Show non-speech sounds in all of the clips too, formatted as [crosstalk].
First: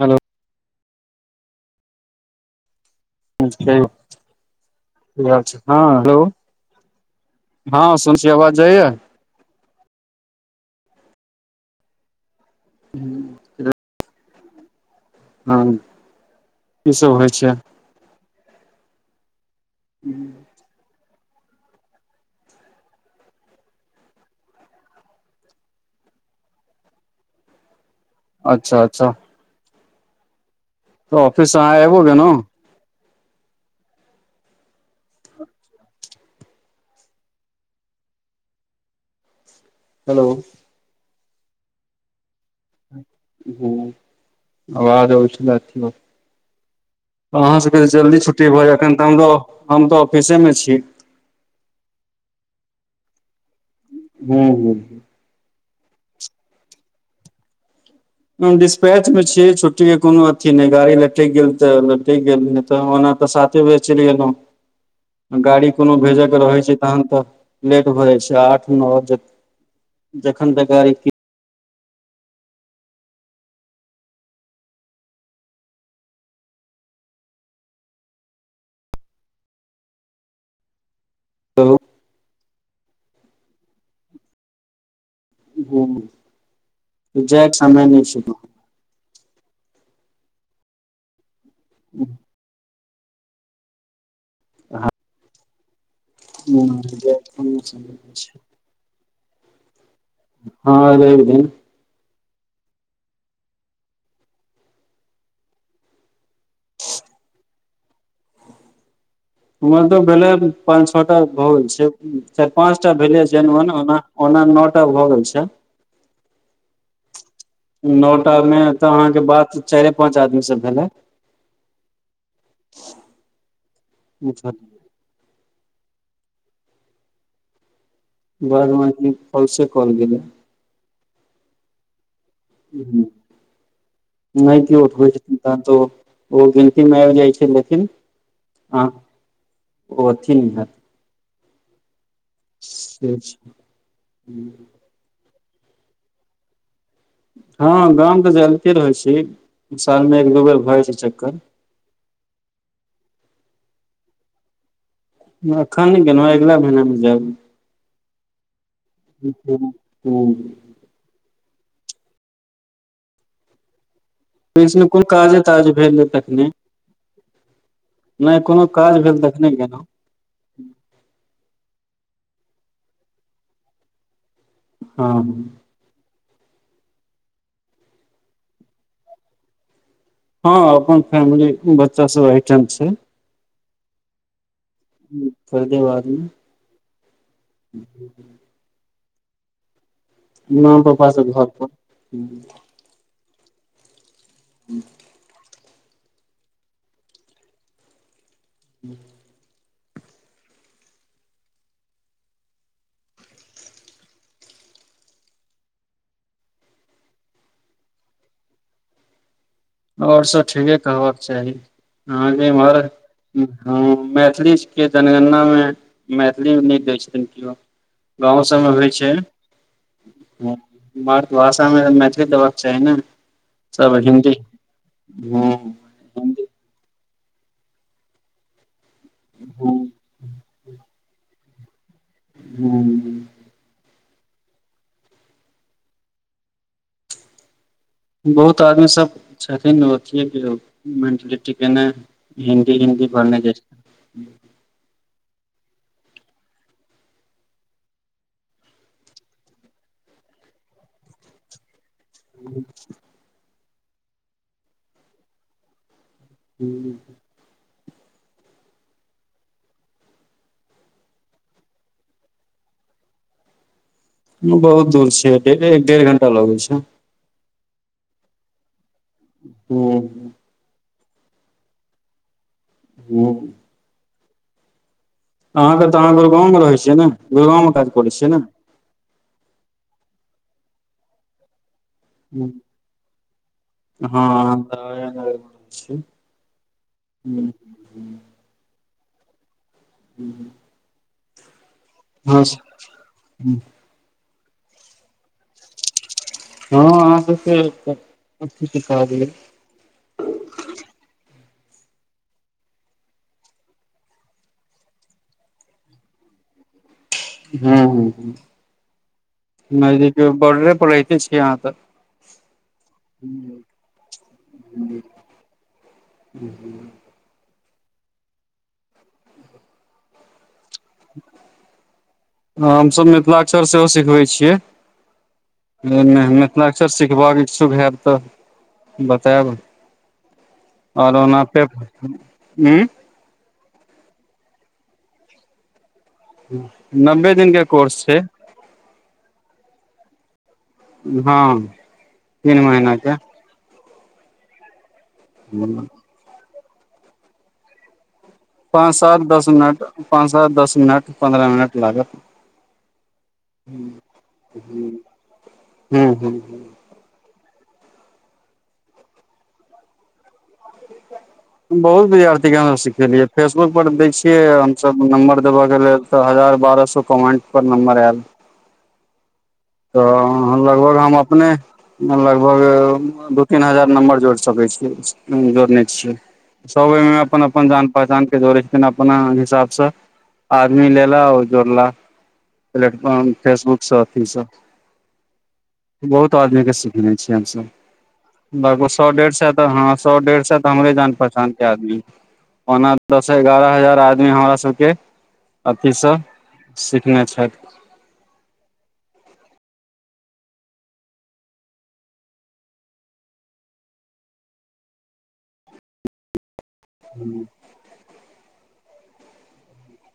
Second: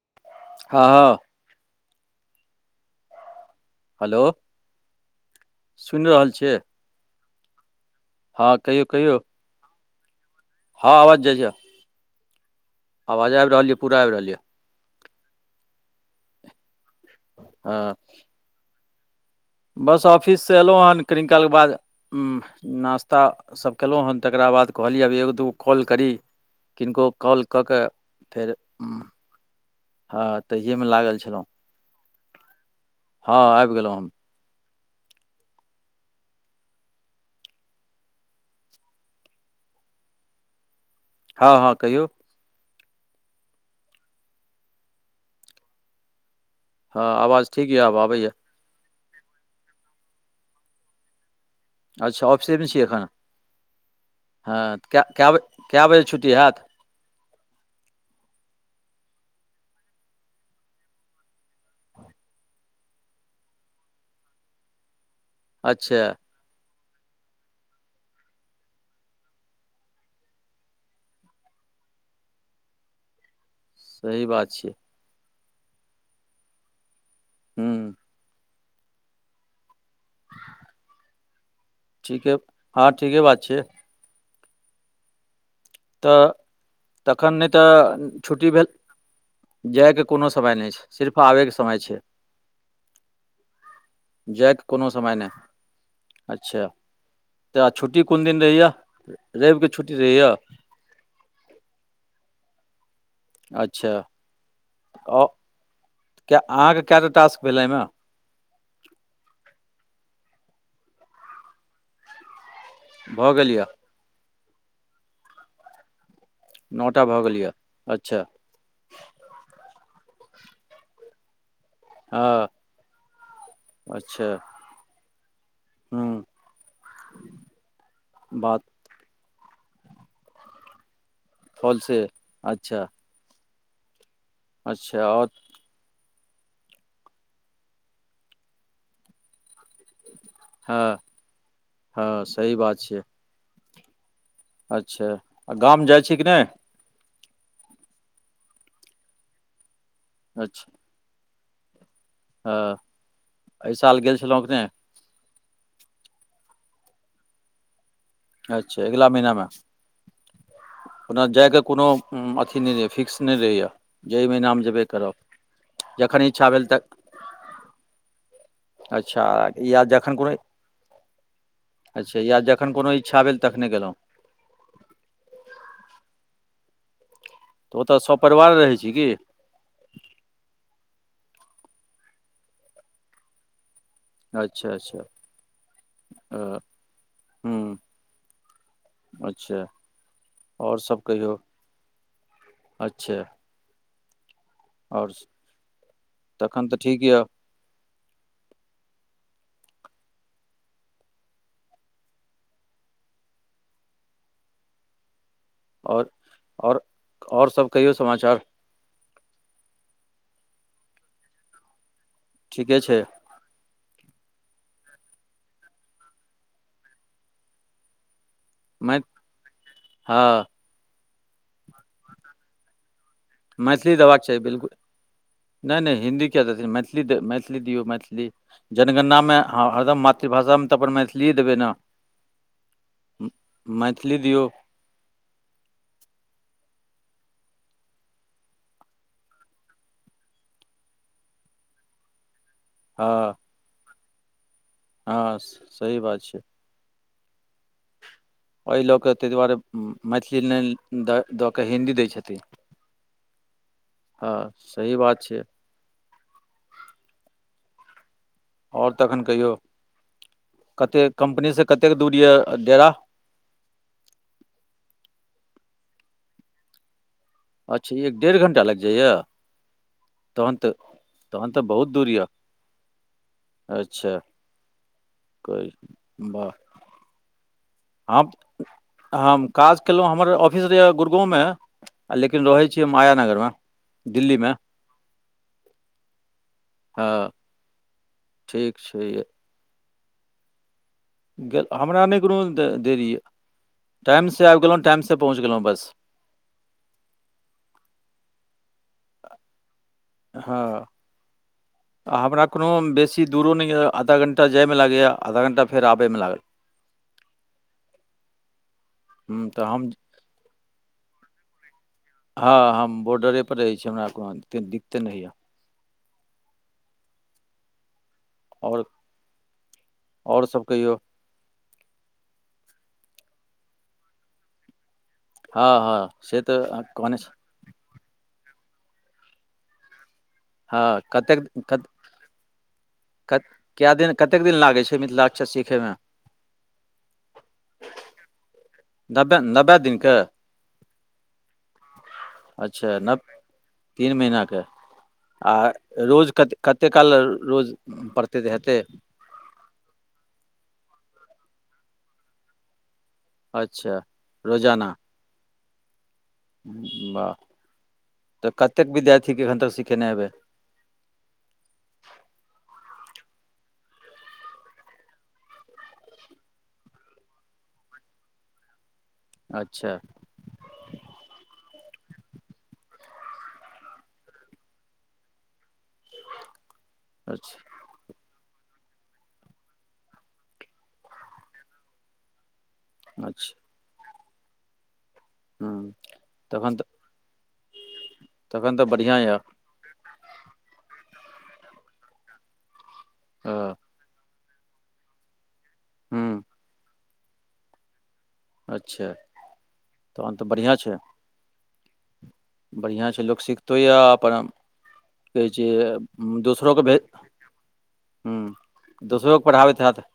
Hello हाँ हाँ hello हाँ सुनि हेलो रहल हाँ सुने छीए हाँ कहियौ कहियौ हाँ अवाज जाई ये आवाज आबि रहल यऽ पूरा आबि रहल यऽ हाँ कि सब होई छय हाँ बस ऑफिस सँ ऐलोहन कनी काल के बाद नास्ता सब कयलहुँ हन तकरा बाद कहलियै अब एगो दू गो कॉल करी किनको कॉल कऽ के फेर अच्छा हुम अच्छा तऽ ई में लाग तऽ ऑफिस सँ अहाँ एबो गेने हाँ आइब गेलहुँ हम हेलो हाँ हाँ कहियउ हूँ आवाज ओबैय छेलय हँ आवाज अहाँ ठीक सब यऽ के जे आब जल्दी आबैए छुट्टी भऽ जाय एखन तऽ हम हम तऽ ऑफिसे में छी अच्छा ऑफिसे में ने छी एखन हूँ हँ हूँ कए कए बजे कए बजे छुट्टी हैत डिस्पैच में छीयै छुट्टी के कोनो अथी नहि गाड़ी लटक गेल तऽ लटक गेल नहि तऽ ओना तऽ साथ तैयो चल गोलो [inaudible] गाड़ी कोनो अच्छा भेजय कऽ रहै छय तहन‌ तऽ लेट भऽ जाइ छय आठ नो जख जखन तऽ गाड़ी सही बात छीयइ हूँ ठीके हाँ ठीके बात छियइ कहू तऽ तखन नय जायके तऽ समय नहि छै छुट्टी भेल जाय के कोनो समय नहि छै सिर्फ आबय के समय छय जाय के कोनो समय नही अच्छा तऽ छुट्टी कोन दीन रहैए रवि के छुट्टी रहै हँ अ अच्छा आ अहाँके कएटा टास्क भेलै एहिमें ओमहर तऽ भेलै पाँच छओटा भोल छै चार पाँचटा भेलै भऽ गेल यए जनन ओना ओना नओ टा भऽ गेल छय नौटा भऽ गेल यऽ नओ टा में तऽ अहाँके बात चारे पाच आदमी से भेलै हँ अच्छा हम्म बाज म कलसे कॉल गेलौ फल से अच्छा नइ केठ अच्छा आओर छथिन तहन तऽ ओ गिनती मे आबि जाई छै लेकिन ओथिन नइ हाँ हस सोच हूँ अच्छा आ गाम जाइ छी कि नइ हँ गाम तऽ जलिते रहैत छी सालमे एक दू बेर भऽ जा छै चक्कर हं एहि साल गेल छलहुँ कने एखन नइ गेलहुँ अगिला महीना मे जाब अच्छा अगला महीना में हूँ अपना जाइके कोनो अथी नइ रहैए फिक्स नहि रहैए जाहि में नाम जेबे बीचमे कोन करब जखन इच्छा भेल तऽ नइ कोनो काज भेल तखने गेलहुँ खन कोनो अच्छा या जखन कोनो इच्छा भेल तखने गेलहुँ हं तऽ ओतऽ सभ परिवार रहय छी की हँ अपन फैमिली बच्चा सब एठाम छय अच्छा अच् फ देे बाज में हूँ अच्छा आओर सभ मपापा सब कहियौ घर पर अच्छा तखन तऽ ठीक यऽ हुँ ओर ओर ओर सब कहियो समाचार ओर सब ठीके कहबाक चाही अहाँके एम्हर ठीके छै हँ मैथिलीके जनगणना में मैथिली नहि दै छथिन केओ गाँव सबमे होइ मै छै हँ मातृभाषा में मैथिली देबाक चाही ने मैथिली सब देबाक हिन्दी चाही बिलकुल हँ नै नै हिन्दी क्या मैथिली मैथिली दियौ मैथिली जनगणनामे हँ हरदम मातृभाषा में तऽ अपन मैथिलीए देबै ने हूँ मैथिली दियउ बहुत आदमी सब छथिन अथिए मेन्टलिटीके नइ हइ हिन्दी हिन्दी हँ भने ज हँ सही बात छय एहि लऽ कऽ तहि दुआरे मैथिली नहि दऽ दऽ कऽ हिन्दी दै छथिन हँ सही बात छय हूँ ओर तखन कहियौ कतेक कम्पनीसँ कतेक दूर यऽ डेरा बहुत दूर छ एक डेढ़ घंटा लगै छै अच्छा एक डेढ़ घण्टा लाइग जाइया हूँ तहन्त तहन तऽ बहुत दूरीय हँ अच्छा कोइ अहाँ केत अहा वाह गुड़गांव रहय छियै ने गुड़गाँव करै हम छियै ने हम काज केलहुँ हमर ऑफिस रहए गुड़गाँव में आ लेकिन रहै छीयै माया नगरमे दिल्ली में हँ हँ हं ठीक छय य हूँ हूँ गेल हमरा नय कोनो देरी यऽ टाइमसँ आब गेलहुँ टाइमसँ पहुँच गेलहुँ बस हँ अहाँ सब से अथीसँ कह दियइ हं हमरा कोनो बेसी दूरो नहि य आधा घण्टा जाइ में लागैए आधा घण्टा फेर आबयमे लागल ह हं ह हूँ तऽ हम नजदीक बॉर्डरे पर रते छी यहाँ तऽ हँ हम बॉर्डरेपर रहै छी हमरा कोनोेक दिक्कते नहि यए हं हं [unintelligible] और और सब कहियौ हमसभ मिथिलाक्षर सेहो सिखबै छियइ हँ हँ से तऽ मेहनतना अहाँ अक्सर कहने छी। सिखब इछु हब तऽ बतायब हँ ओर ओना कतेक पे कत [unintelligible] हूँ कत कए दिन कतेक दिन लागै छै मिथिलाक्षा सीखै में नबे दिन के कोर्स छय नब्बे नब्बे दिनके हँ तीन महीना अच्छा न के तीन महिने आ रोज कत कते काल रोज पड़ते देहत पाँच सात दस मिनट पाँच सात दस मिनट पन्द्रह मिनट लागत हं अच्छा रोजाना ह ह ह [unintelligible] वाह तऽ कतेक विद्यार्थी के एखन तक सिखेने हेबइ [inaudible] बहुत विद्यार्थी के हमसभ सिखेलियै फेसबुक पर दै छियै हमसब नम्बर देबयके लेल हजार बारह सौ कमेंट पर नंबर एल अच्छा तऽ लगभग हम अपने लगभग दू तीन हजार नम्बर जोड़ सकइ छीय जोड़ने छियै सब ओहि में अपन अच्छा अपन जान पहचान के जोड़े छथिन अपना हिसाब से आदमी ले ला आ जोड़ला प्लेटफॉर्म अच्छा फेसबुक स अथी सँ हूँ बहुत आदमी के तखन तऽ सिखने छियइ हमसब तखन तऽ लगभग सौ बढ़िआँ डेढ़ यए सौ तऽ हँ सौ डेढ़ सो तऽ हमरे जान पहचान के आदमी ओना दस एगारह हँ हजार आदमी हमरा सबके अथी सँ हूँ सिखने छइथ अच्छा तहन तऽ बढ़िआँ छय बढ़िआँ छय लोक सिखतो यए अपन कहै छै दोसरोे भेज ह दोसरोे पढ़ाबैत ह तऽ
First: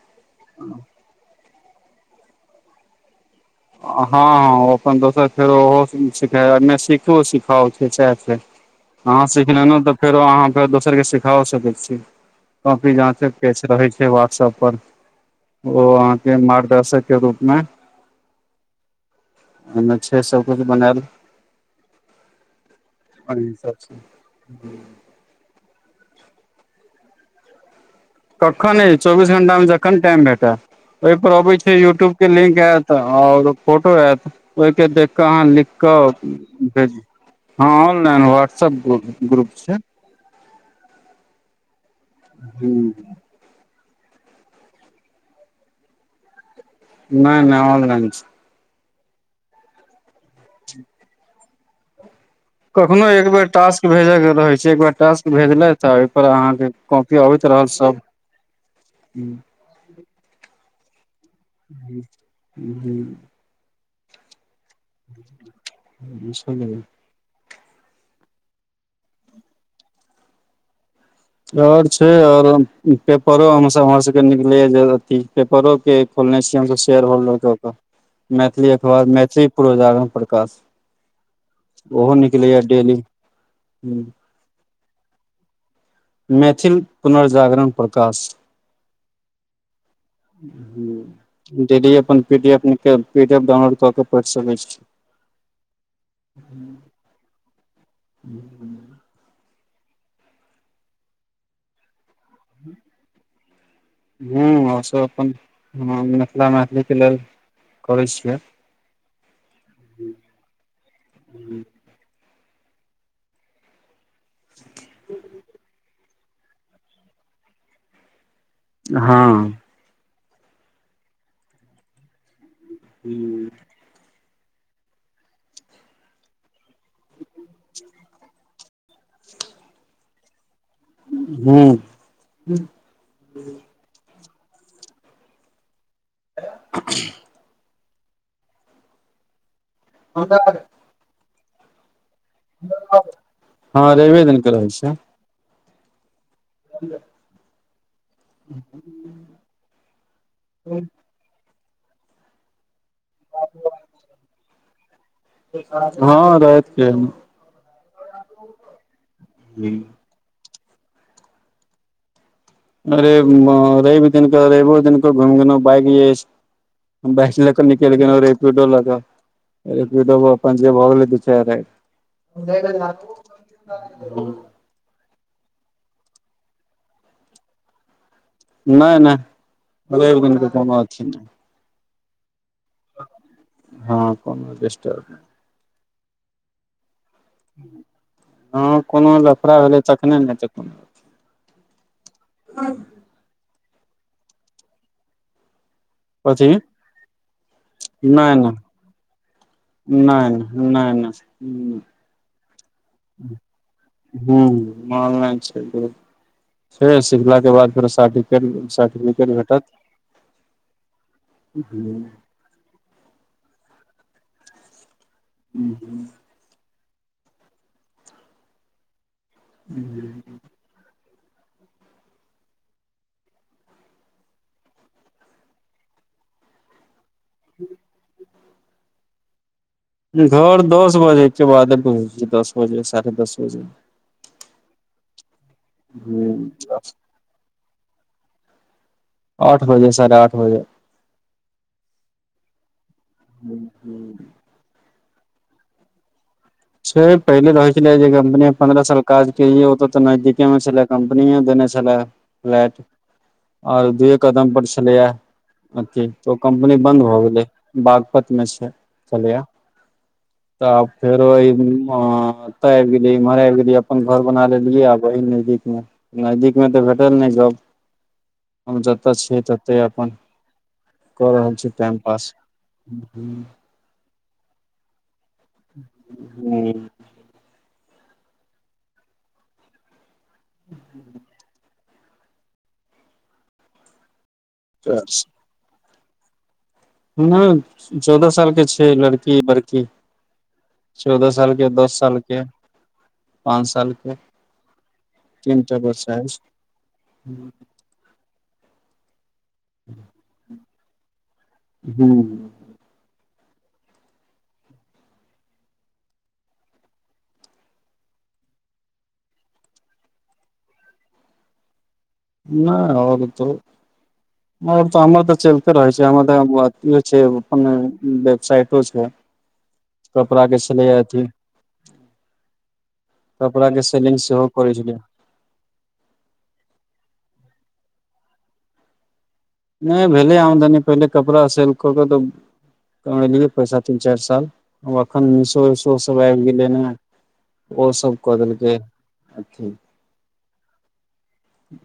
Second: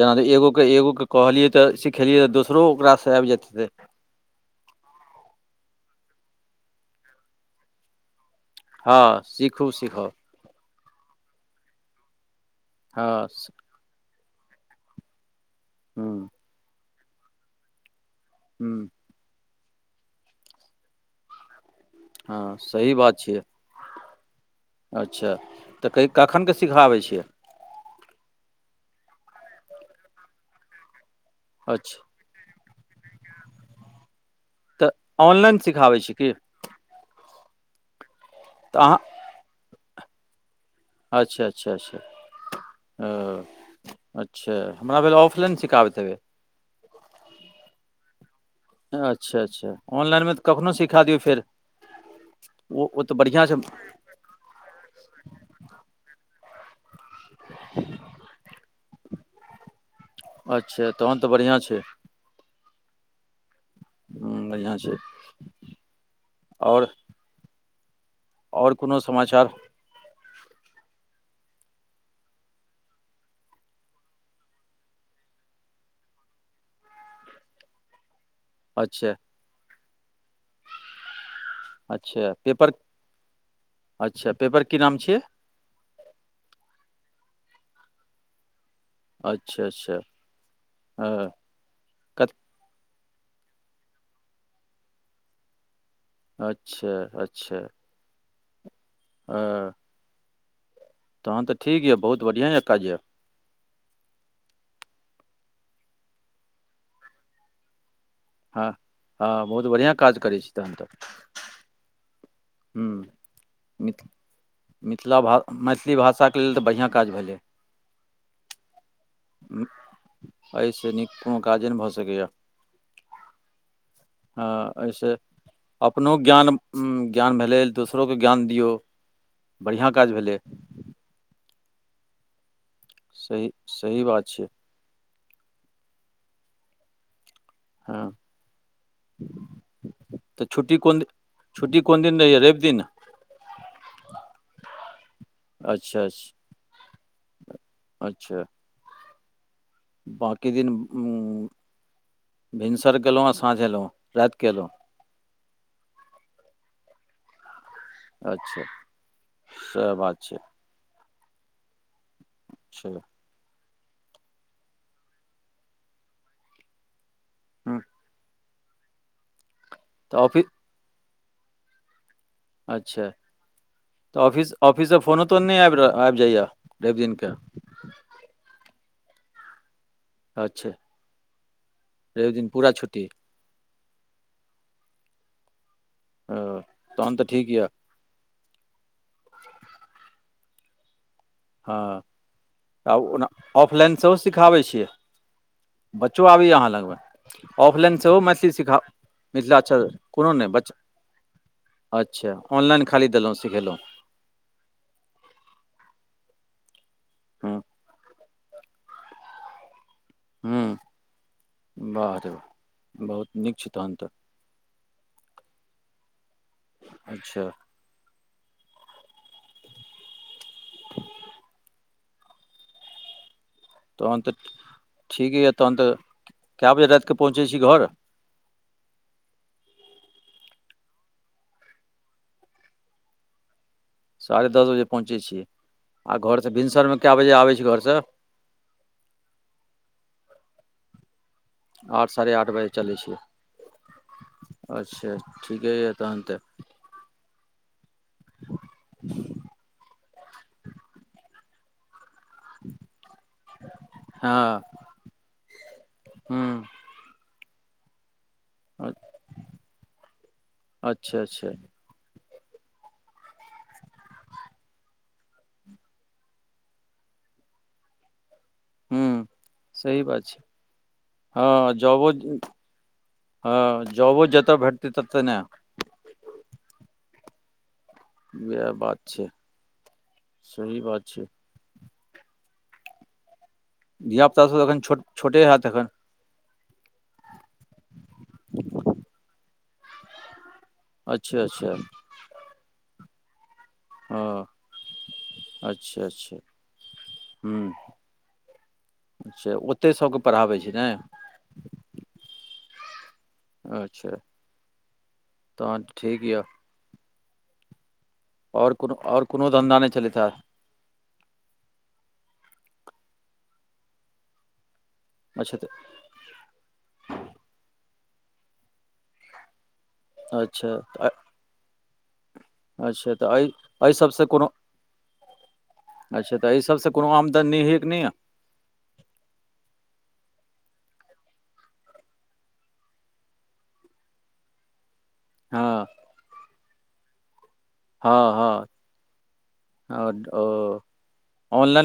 जेना एगोक के एगोक के कहलियै तऽ सिखेलियै तऽ दोसरो ओकरा सँ आबि जेतइ हँ अपन दोसर फेरो ओहो सिख सिख सिखा हँ अहाँ सिख सीखू लेलहु तऽ सीखब फेरो आहाँ दोसर के सिखा सकैत छी कॉी जह हँ रहै छय व्हाट्सएप पर ओ अहाँ हूँ के मार्गदर्शक के रूप में हूँ ओहिमे छय सबकिछु बनायल हँ सही बात ह छियै छय अच्छा तऽ कय कखनके सीखाबै छियै कखन चौबीस घंटा में जखन टाइम भेटै ओहि पर अबै छै अच्छा यूट्यूब के लिंक आयत ओर फोटो आयत ओहि के तऽ देख क अहाँ ऑनलाइन लिख क सिखाबै छी की भेज हं ऑनलाइन व सब तऽ अहाँ ग्रु ग्रुप छय अच्छा अच्छा अच्छा हूँ ओ अच्छा हमरा भेल ऑफलाइन सिखाबैत हेबइ नय नय ऑनलाइन से अच्छा अच्छा ऑनलाइन में तऽ कखनो सिखा दियउ फेर ओ ओ कखनो तऽ एक बेर बढ़िआँ छै टास्क भेजै के रहै छै टास्क भेजले तऽ ओहिप अहाँके कॉपी अबैत रहल सब अच्छा तहन बढ़ियां ह हं ह्म बढ़िआँ छय छलइ ओर कोनो समाचार ओर छै आओर पेपरो हम हमर सभके निकलैए जे अथी पेपरोके खोलने छियै हमसब शेयर होल्डरऽ कऽ मैथिली अखबार अच्छा मैथिली पुर्वजागरण प्रकाश ओहो अच्छा निकल अ पेपर डेली ह अच्छा पेपर की नाम छियइ मैथिल पुनर्जागरण प्रकाश अच्छा अच्छा हँ हूँ डेली अपन कत पीडीएफ डाउनलोड कऽ के पढ़ि सकैत छी अच्छा अच्छा हूँ हं तहन तऽ ठीक यऽ बहुत बढ़िआँ यऽ काज यऽ हं आओ सब अपन मिथिला मैथिलीक के लेल करै छियै हँ हँ बहुत बढ़िआँ काज करइ छी तहन तऽ हं मिथ मिथिला भा मैथिली भाषाक बढ़िआँ कऽ हँ एहिसँ नीक कोनो काजे नइ भऽ सकैएा हूँ हँ एहिस अपनो ज्ञान ज्ञान भेलै दोसरोके ज्ञान दियौ बढ़िआँ काज भेलइ हँ सही सही बात छय [unintelligible] हँ तऽ छुटी कोन द छुटी कोन दिन नहि य हँ रबे दिनके रहै छय अच्छा अच्छा ह [inaudible] अच्छा ह [inaudible] बाँकी दिन भिनसर गेलहुँ आ साँझ अयलहुँ राइत के अलहुँ हँ रात के अच्छा सएह बात छय अच्छा अरे रवि दिन के रइबो दिन को घुम गेलहु बाइक स बैच लाके हँ निकल गेलो रेपिडो लाके तऽ रेपिडो ऑफिस अपन जे भल दऽ छै अच्छा तऽ [unintelligible] ऑफिस सँ फोनो तोन नइ आबि आबि जाइया रवि दिन के नहि नहि रइब दिन के कोनो अथि नहि र ओ दिनूरा छुट्टी हँ कोनो चष्ट ओ तहन तऽ ठीक यऽ हँ कोनो लफड़ा भेलइ तखने ने हेतै कोनो हँ आ ओना ऑफलाइन सेहो सिखाबै छियै बच्चो कथी आबैए अहाँ लग में ऑफलाइन सेहो नहि मैथिली नहि सिखाउ मिथिला अच्छा नहि कोनो नइ बचा नहि नहि नहि अच्छा ऑनलाइन खाली देलहुँ सिखेलहुँ हं अनलाइन छै छै सिखला के हूँ बाद फेर शादी सर्टिफिकेट भेटत हूँ बाह रे बहुत नीक छय तहन त हूँ हूँ [inaudible] अच्छा ह [inaudible] तहन तऽ ठीक य तहन त कए बजे रात क पहुँचै छी घर घर दस बजे के बादे पहुँचे दस बजे साढ़े दस बजे साढ़े दस बजे पहुँचै छियै आ घर सँ ह भिनसर में कए बजे आबै छी घरसँ आठ बजे साढ़े आठ बजे आठ साढ़े आठ बजे चलै छियै अच्छा ठीके य तहन तऽ से पहिले रहय छले जे कम्पनी पंन्द्रह साल काज केलियै ओत ते नजदीके में छले कंपनी देने छले फ्लैट ओर दुए कदम हँ पर छलैया अथी हूँ कम्पनी बन्द भ गेलै बागपत में छै चलैया त अच्छा फेरो अच्छा ई एत आइब गेली इम्हर आबि गेलिय अपन घर बना लेलिऐ आब वहि नजदीक में नजदीक में तऽ भेटल नहि जॉब हम जतऽ हूँ छियै तते सही अपन बात छय कऽ रहल छी हँ टाइम जॉबो पास हं जॉबो जत भटते तेटते ने हूँ इएह बात छै सही बात छय धिया पुता सब अखन छोट छोटे होयत अखन हूँ चौदह साल के छय लड़की बड़की चौदह अच्छा साल के अच्छा दस साल के पाँच साल के हँ तीन टा अच्छा बच्चा अच्छा अइछ ओ ओते सबके पढ़ाबै छय ने हूँ अच्छा तह ठीक य ओर कोनो ओर कोनो धन्धा नय चलै छै नहि ओर त ओर त हमर त अच्छा तऽ चलते रहै छी हम ई छै अपन वेबसाइटो छै कपड़ा के अच्छा छलै तऽ अथी अच्छा तऽ एहि कपड़ा के एहि सेलिंग सबसँ कोनो सेहो कर छलै य अच्छा त एहि सबसँ कोनो आमदनी निहित नहि य नहि भेलै आमदनी पहिले कपड़ा सेल कऽ कऽ त कमेलियै पैसा तीन चारि साल आब एखन मिशो हँ उशो सभ आब गेलै न ओ सब कऽ देलकै अथी आओ ओ ऑनलाइन